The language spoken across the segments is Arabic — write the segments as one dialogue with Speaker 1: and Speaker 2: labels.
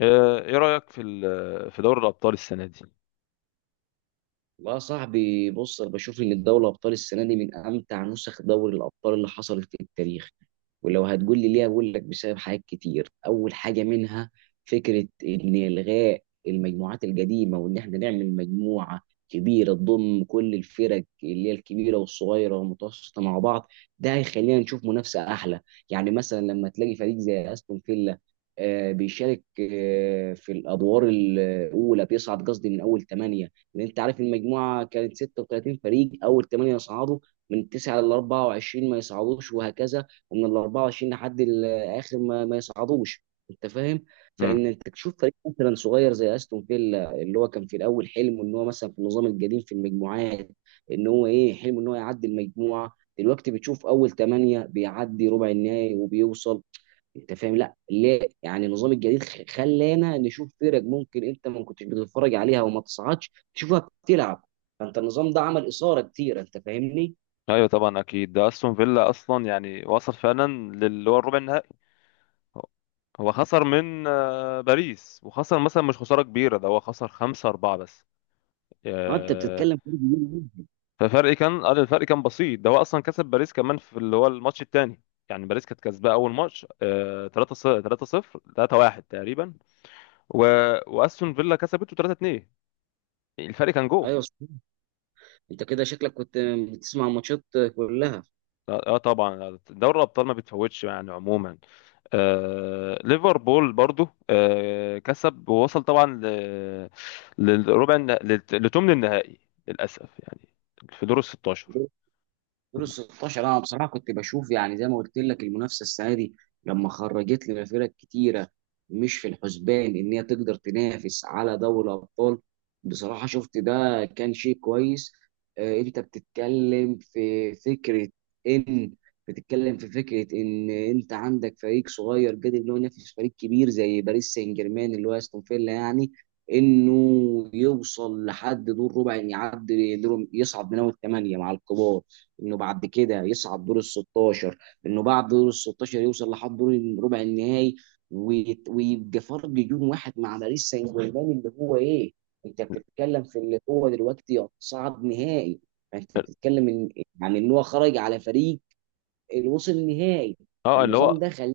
Speaker 1: ايه رأيك في في دوري الأبطال السنة دي؟
Speaker 2: والله يا صاحبي، بص انا بشوف ان الدوري الابطال السنه دي من امتع نسخ دوري الابطال اللي حصلت في التاريخ. ولو هتقول لي ليه اقول لك بسبب حاجات كتير. اول حاجه منها فكره ان الغاء المجموعات القديمه وان احنا نعمل مجموعه كبيره تضم كل الفرق اللي هي الكبيره والصغيره والمتوسطه مع بعض. ده هيخلينا نشوف منافسه احلى. يعني مثلا لما تلاقي فريق زي استون فيلا بيشارك في الادوار الاولى بيصعد، قصدي من اول ثمانيه. ان انت عارف المجموعه كانت 36 فريق، اول 8 يصعدوا، من 9 ل 24 ما يصعدوش، وهكذا ومن ال 24 لحد ال اخر ما يصعدوش. انت فاهم؟
Speaker 1: امم.
Speaker 2: فان انت تشوف فريق مثلا صغير زي استون فيلا، اللي هو كان في الاول حلم ان هو مثلا في النظام القديم في المجموعات ان هو ايه، حلم ان هو يعدي المجموعه. دلوقتي بتشوف اول 8 بيعدي ربع النهائي وبيوصل. انت فاهم؟ لا ليه، يعني النظام الجديد خلانا نشوف فرق ممكن انت ما كنتش بتتفرج عليها وما تصعدش، تشوفها بتلعب. فانت النظام ده عمل اثاره كتير، انت فاهمني.
Speaker 1: ايوه طبعا اكيد، ده استون فيلا اصلا يعني وصل فعلا للي هو الربع النهائي. هو هو خسر من باريس، وخسر مثلا مش خسارة كبيرة، ده هو خسر 5-4 بس.
Speaker 2: اه انت
Speaker 1: آه،
Speaker 2: بتتكلم في فرق كبير جدا.
Speaker 1: ففرق كان قال الفرق كان بسيط، ده هو أصلا كسب باريس كمان في اللي هو الماتش التاني. يعني باريس كانت كسباه أول ماتش 3 0 3 0 3 1 تقريبا، و... وأستون فيلا كسبته 3 2، الفرق كان جول.
Speaker 2: ايوه صحيح. انت كده شكلك كنت بتسمع ماتشات كلها.
Speaker 1: اه. طبعا دوري الابطال ما بتفوتش يعني عموما. ليفربول برضو كسب ووصل طبعا للربع لثمن النهائي للاسف يعني، في دور ال 16.
Speaker 2: دور ال 16 انا بصراحه كنت بشوف يعني زي ما قلت لك المنافسه السنه دي، لما خرجت لنا فرق كتيره مش في الحسبان ان هي تقدر تنافس على دوري الابطال، بصراحه شفت ده كان شيء كويس. انت بتتكلم في فكره ان انت عندك فريق صغير قادر ان هو ينافس فريق كبير زي باريس سان جيرمان، اللي هو استون فيلا يعني، انه يوصل لحد دور ربع، يعني يعدي دور، يصعد من اول ثمانيه مع الكبار، انه بعد كده يصعد دور ال 16، انه بعد دور ال 16 يوصل لحد دور الربع النهائي، ويبقى فرق جون واحد مع باريس سان جيرمان اللي هو ايه؟ انت بتتكلم في اللي هو دلوقتي صعد نهائي. فانت بتتكلم ان، يعني ان هو خرج على فريق اللي وصل نهائي.
Speaker 1: اه اللي
Speaker 2: فالنظام
Speaker 1: هو،
Speaker 2: ده خلى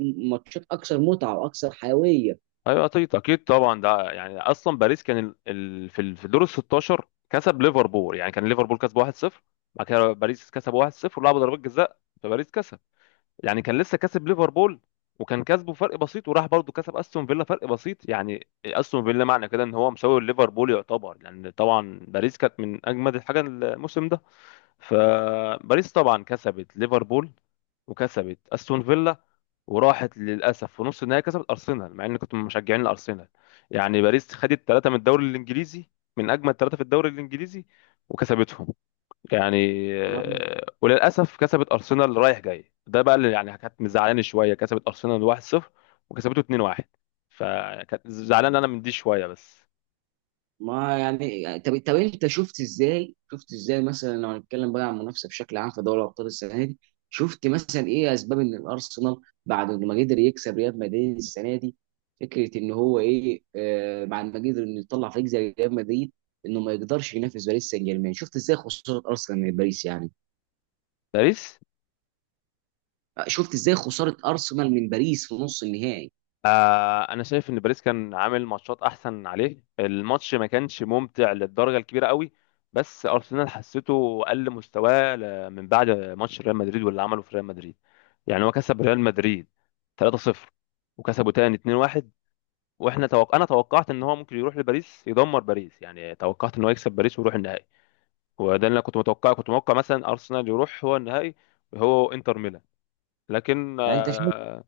Speaker 2: ماتشات اكثر متعه واكثر حيويه.
Speaker 1: ايوه اكيد اكيد طبعا. ده يعني اصلا باريس كان في في دور ال 16 كسب ليفربول، يعني كان ليفربول كسب 1-0، بعد كده باريس كسب 1-0 ولعبوا ضربات جزاء، فباريس كسب. يعني كان لسه كسب ليفربول، وكان كسبه فرق بسيط، وراح برضه كسب استون فيلا فرق بسيط. يعني استون فيلا معنى كده ان هو مساوي ليفربول يعتبر، لان طبعا باريس كانت من اجمد الحاجه الموسم ده. فباريس طبعا كسبت ليفربول وكسبت استون فيلا، وراحت للاسف في نص النهائي كسبت ارسنال، مع اني كنت من مشجعين الارسنال. يعني باريس خدت 3 من الدوري الانجليزي، من اجمل 3 في الدوري الانجليزي، وكسبتهم يعني. وللاسف كسبت ارسنال رايح جاي، ده بقى اللي يعني كانت مزعلاني شويه، كسبت ارسنال 1-0 وكسبته 2-1. فكانت زعلان انا من دي شويه بس.
Speaker 2: ما يعني طب انت شفت ازاي، شفت ازاي مثلا لو هنتكلم بقى عن المنافسه بشكل عام في دوري ابطال السنه دي؟ شفت مثلا ايه اسباب ان الارسنال بعد ما قدر يكسب ريال مدريد السنه دي، فكره ان هو ايه، آه بعد ما قدر انه يطلع فريق زي ريال مدريد، انه ما يقدرش ينافس باريس سان جيرمان؟ شفت ازاي خساره ارسنال من باريس يعني؟
Speaker 1: باريس،
Speaker 2: شفت ازاي خساره ارسنال من باريس في نص النهائي؟
Speaker 1: انا شايف ان باريس كان عامل ماتشات احسن عليه، الماتش ما كانش ممتع للدرجه الكبيره قوي. بس ارسنال حسيته قل مستواه من بعد ماتش ريال مدريد، واللي عمله في ريال مدريد. يعني هو كسب ريال مدريد 3-0 وكسبه تاني 2-1، انا توقعت ان هو ممكن يروح لباريس يدمر باريس، يعني توقعت ان هو يكسب باريس ويروح النهائي. وده اللي انا كنت متوقعه، كنت متوقع مثلا ارسنال يروح هو النهائي، هو انتر ميلان. لكن
Speaker 2: يعني انت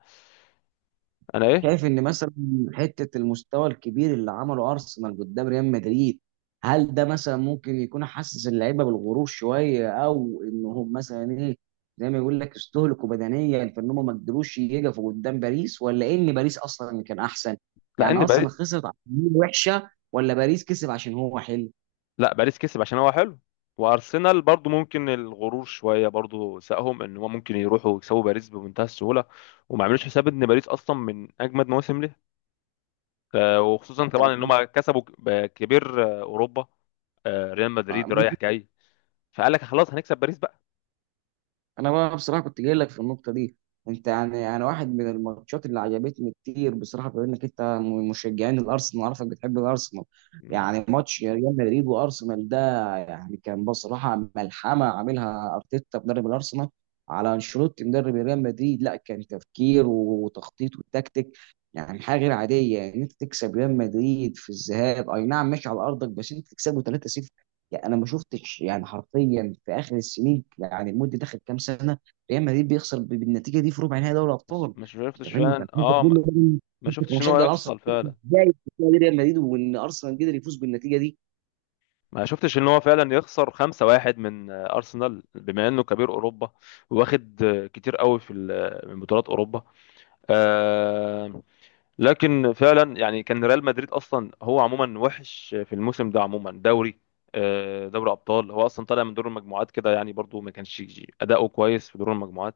Speaker 1: انا ايه.
Speaker 2: شايف ان مثلا حته المستوى الكبير اللي عمله ارسنال قدام ريال مدريد، هل ده مثلا ممكن يكون حسس اللعيبه بالغرور شويه، او انهم مثلا ايه، زي ما يقول لك استهلكوا بدنيا، فان هم ما قدروش يقفوا قدام باريس، ولا ان باريس اصلا اللي كان احسن؟
Speaker 1: لا
Speaker 2: يعني
Speaker 1: ان
Speaker 2: ارسنال
Speaker 1: باريس،
Speaker 2: خسرت عشان هي وحشه، ولا باريس كسب عشان هو حلو؟
Speaker 1: لا باريس كسب عشان هو حلو، وارسنال برضو ممكن الغرور شويه برضو ساقهم ان هم ممكن يروحوا يكسبوا باريس بمنتهى السهوله، وما عملوش حساب ان باريس اصلا من اجمد مواسم ليه. وخصوصا
Speaker 2: انت
Speaker 1: طبعا ان
Speaker 2: بتقول-
Speaker 1: هم كسبوا كبير اوروبا، ريال
Speaker 2: آه،
Speaker 1: مدريد رايح جاي، فقال لك خلاص هنكسب باريس بقى.
Speaker 2: انا بقى بصراحه كنت جاي لك في النقطه دي. انت يعني، انا واحد من الماتشات اللي عجبتني كتير بصراحه، بما انك انت من مشجعين الارسنال عارفك بتحب الارسنال،
Speaker 1: مم.
Speaker 2: يعني ماتش ريال مدريد وارسنال ده يعني كان بصراحه ملحمه عاملها ارتيتا مدرب الارسنال على انشيلوتي مدرب ريال مدريد. لا، كان تفكير وتخطيط وتكتيك، يعني حاجه غير عاديه. ان يعني انت تكسب ريال مدريد في الذهاب، اي نعم ماشي على ارضك، بس انت تكسبه 3-0، يعني انا ما شفتش يعني حرفيا في اخر السنين، يعني المده داخل كام سنه ريال مدريد بيخسر بالنتيجه دي في ربع نهائي دوري
Speaker 1: بس
Speaker 2: ابطال.
Speaker 1: ما
Speaker 2: انت
Speaker 1: شفتش
Speaker 2: فاهمني؟
Speaker 1: فعلا،
Speaker 2: فانت بتقول لي بقى،
Speaker 1: ما
Speaker 2: انت
Speaker 1: شفتش ان هو
Speaker 2: كمشجع ارسنال،
Speaker 1: يخسر فعلا،
Speaker 2: ازاي بتقول ريال مدريد وان ارسنال قدر يفوز بالنتيجه دي؟
Speaker 1: ما شفتش ان هو فعلا يخسر 5-1 من ارسنال، بما انه كبير اوروبا، واخد كتير قوي في من بطولات اوروبا. آه لكن فعلا يعني كان ريال مدريد اصلا هو عموما وحش في الموسم ده عموما دوري. دوري ابطال هو اصلا طالع من دور المجموعات كده، يعني برضو ما كانش اداؤه كويس في دور المجموعات.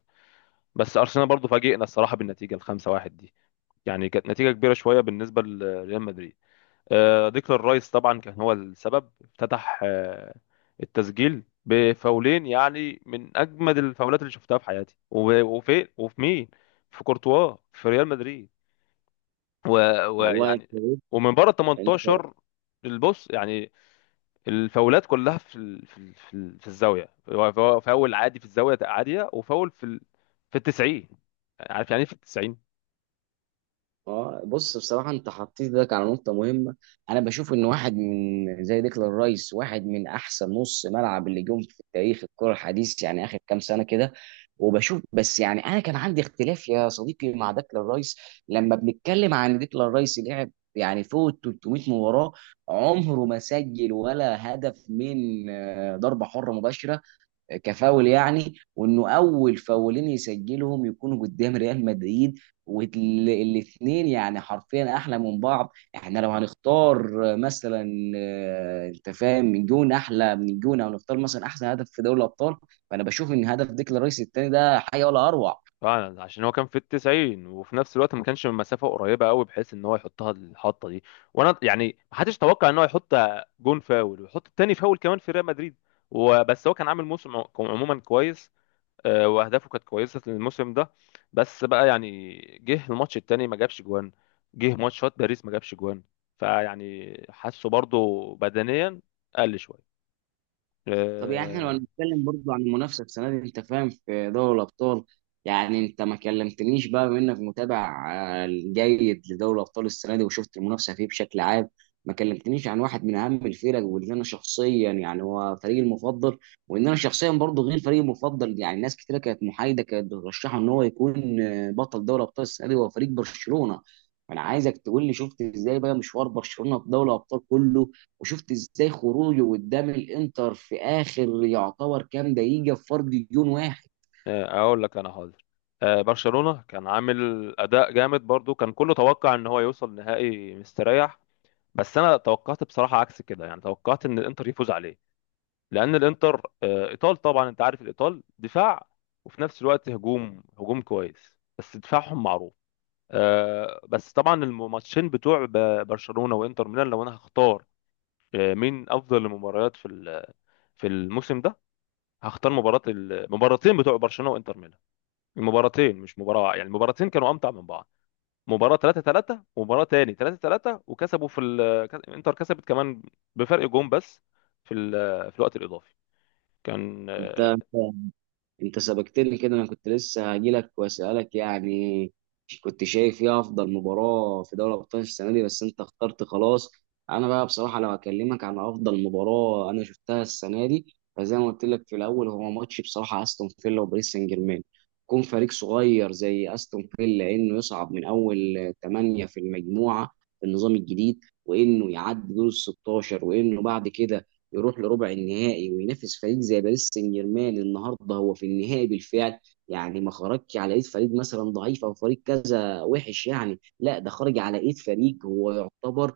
Speaker 1: بس ارسنال برضو فاجئنا الصراحه بالنتيجه الخمسة واحد دي، يعني كانت نتيجه كبيره شويه بالنسبه لريال مدريد. ديكلان رايس طبعا كان هو السبب، افتتح التسجيل بفاولين، يعني من اجمد الفاولات اللي شفتها في حياتي. وفي مين؟ في كورتوا، في ريال مدريد.
Speaker 2: والله
Speaker 1: ويعني، ومن بره ال
Speaker 2: انت
Speaker 1: 18 البص يعني. الفاولات كلها في في الزاويه، هو فاول عادي في الزاويه عاديه، وفاول في في التسعين. عارف يعني ايه في التسعين؟
Speaker 2: اه بص، بصراحه انت حطيت ايدك على نقطه مهمه. انا بشوف ان واحد من زي ديكلان رايس واحد من احسن نص ملعب اللي جم في تاريخ الكره الحديث، يعني اخر كام سنه كده. وبشوف بس يعني، انا كان عندي اختلاف يا صديقي مع ديكلان رايس. لما بنتكلم عن ديكلان رايس لعب يعني فوق ال 300 مباراه، عمره ما سجل ولا هدف من ضربه حره مباشره كفاول يعني. وانه اول فاولين يسجلهم يكونوا قدام ريال مدريد، والاثنين يعني حرفيا احلى من بعض. احنا لو هنختار مثلا، انت فاهم، من جون احلى من جون، او نختار مثلا احسن هدف في دوري الابطال، فانا بشوف ان هدف ديكلان رايس الثاني ده حاجه ولا اروع.
Speaker 1: فعلا، عشان هو كان في التسعين، وفي نفس الوقت ما كانش من مسافه قريبه قوي بحيث ان هو يحطها الحطه دي. وانا يعني ما حدش توقع ان هو يحط جون فاول ويحط التاني فاول كمان في ريال مدريد. وبس هو كان عامل موسم عموما كويس، واهدافه كانت كويسه الموسم ده. بس بقى يعني، جه الماتش التاني ما جابش جوان، جه ماتشات باريس ما جابش جوان، فيعني حاسه برضو بدنيا قل شويه.
Speaker 2: طب يعني احنا لو
Speaker 1: آه،
Speaker 2: هنتكلم برضو عن المنافسه السنه دي، انت فاهم، في دوري الابطال، يعني انت ما كلمتنيش بقى بما انك متابع جيد لدوري الابطال السنه دي وشفت المنافسه فيه بشكل عام، ما كلمتنيش عن واحد من اهم الفرق، واللي انا شخصيا يعني هو فريقي المفضل. وان انا شخصيا برضو، غير فريقي المفضل، يعني ناس كتيره كانت محايده كانت بترشحه ان هو يكون بطل دوري الابطال السنه دي، هو فريق برشلونه. انا عايزك تقول لي شفت ازاي بقى مشوار برشلونه في دوري الابطال كله، وشفت ازاي خروجه قدام الانتر في اخر يعتبر كام دقيقه في فرق جون واحد.
Speaker 1: اقول لك انا حاضر. برشلونه كان عامل اداء جامد برضو، كان كله توقع ان هو يوصل نهائي مستريح. بس انا توقعت بصراحه عكس كده، يعني توقعت ان الانتر يفوز عليه، لان الانتر ايطال طبعا. انت عارف الايطال دفاع، وفي نفس الوقت هجوم هجوم كويس، بس دفاعهم معروف. بس طبعا الماتشين بتوع برشلونة وانتر ميلان، لو انا هختار مين افضل المباريات في في الموسم ده، هختار مباراة المباراتين بتوع برشلونة وانتر ميلان. المباراتين مش مباراة واحدة، يعني المباراتين كانوا امتع من بعض، مباراة 3 3 ومباراة تاني 3 3، وكسبوا في انتر كسبت كمان بفرق جون بس في في الوقت الاضافي. كان
Speaker 2: انت انت سبقتني كده، انا كنت لسه هجيلك واسالك يعني كنت شايف ايه افضل مباراه في دوري ابطال السنه دي، بس انت اخترت خلاص. انا بقى بصراحه لو هكلمك عن افضل مباراه انا شفتها السنه دي، فزي ما قلت لك في الاول هو ماتش بصراحه استون فيلا وباريس سان جيرمان. كون فريق صغير زي استون فيلا انه يصعد من اول ثمانيه في المجموعه في النظام الجديد، وانه يعدي دور ال 16، وانه بعد كده يروح لربع النهائي وينافس فريق زي باريس سان جيرمان النهارده هو في النهائي بالفعل. يعني ما خرجش على ايد فريق مثلا ضعيف او فريق كذا وحش يعني، لا ده خرج على ايد فريق هو يعتبر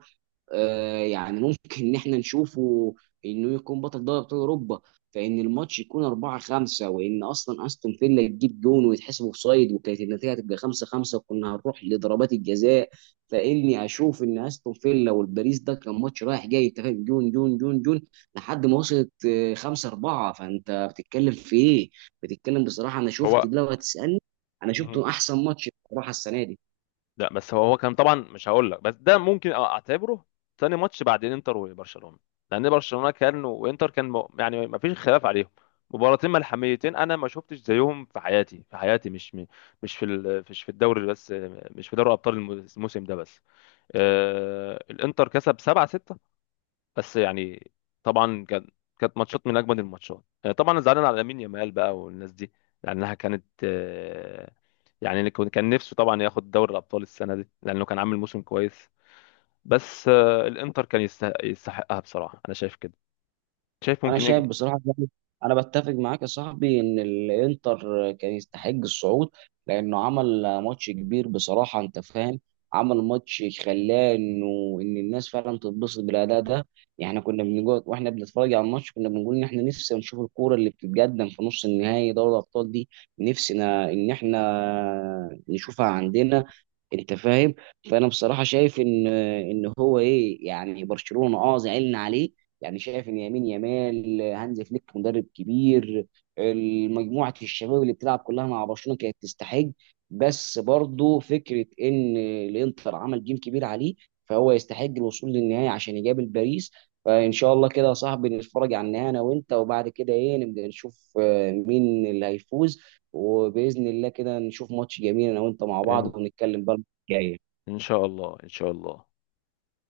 Speaker 2: يعني ممكن ان احنا نشوفه انه يكون بطل دوري ابطال اوروبا. فان الماتش يكون 4-5، وان اصلا استون فيلا تجيب جون ويتحسب اوفسايد وكانت النتيجه هتبقى 5-5 وكنا هنروح لضربات الجزاء. فاني اشوف ان استون فيلا والباريس ده كان ماتش رايح جاي، انت فاهم، جون جون جون جون لحد ما وصلت 5-4. فانت بتتكلم في ايه؟ بتتكلم بصراحه، انا شفت
Speaker 1: هو.
Speaker 2: لو هتسالني، انا
Speaker 1: مم.
Speaker 2: شفته احسن ماتش بصراحه السنه دي.
Speaker 1: لا بس هو كان طبعا، مش هقول لك بس ده ممكن اعتبره ثاني ماتش بعد انتر وبرشلونه، لان برشلونه كان وانتر كان يعني ما فيش خلاف عليهم. مباراتين ملحميتين انا ما شفتش زيهم في حياتي، في حياتي، مش مش في مش في الدوري بس، مش في دوري ابطال الموسم ده بس. الانتر كسب 7-6 بس، يعني طبعا كان، كانت ماتشات من اجمد الماتشات. طبعا انا زعلان على لامين يامال بقى والناس دي، لانها كانت يعني اللي كان نفسه طبعا ياخد دوري الابطال السنه دي لانه كان عامل موسم كويس. بس الانتر كان يستحقها، بصراحه انا شايف كده، شايف
Speaker 2: انا
Speaker 1: ممكن يجي
Speaker 2: شايف بصراحه يعني، انا بتفق معاك يا صاحبي ان الانتر كان يستحق الصعود، لانه عمل ماتش كبير بصراحه، انت فاهم، عمل ماتش خلاه انه ان الناس فعلا تتبسط بالاداء ده. يعني كنا بنقعد واحنا بنتفرج على الماتش كنا بنقول ان احنا نفسنا نشوف الكوره اللي بتتقدم في نص النهائي دوري الابطال دي، نفسنا ان احنا نشوفها عندنا، انت فاهم. فانا بصراحه شايف ان، ان هو ايه، يعني برشلونه اه زعلنا عليه، يعني شايف ان يمين يمال هانز فليك مدرب كبير، مجموعه الشباب اللي بتلعب كلها مع برشلونه كانت تستحق. بس برضه فكره ان الانتر عمل جيم كبير عليه، فهو يستحق الوصول للنهائي عشان يقابل باريس. فان شاء الله كده يا صاحبي نتفرج على النهائي انا وانت، وبعد كده ايه نبدا نشوف مين اللي هيفوز. وباذن الله كده نشوف ماتش جميل انا وانت مع
Speaker 1: ان
Speaker 2: بعض، ونتكلم بقى المرة الجايه.
Speaker 1: إن شاء الله. ان شاء الله.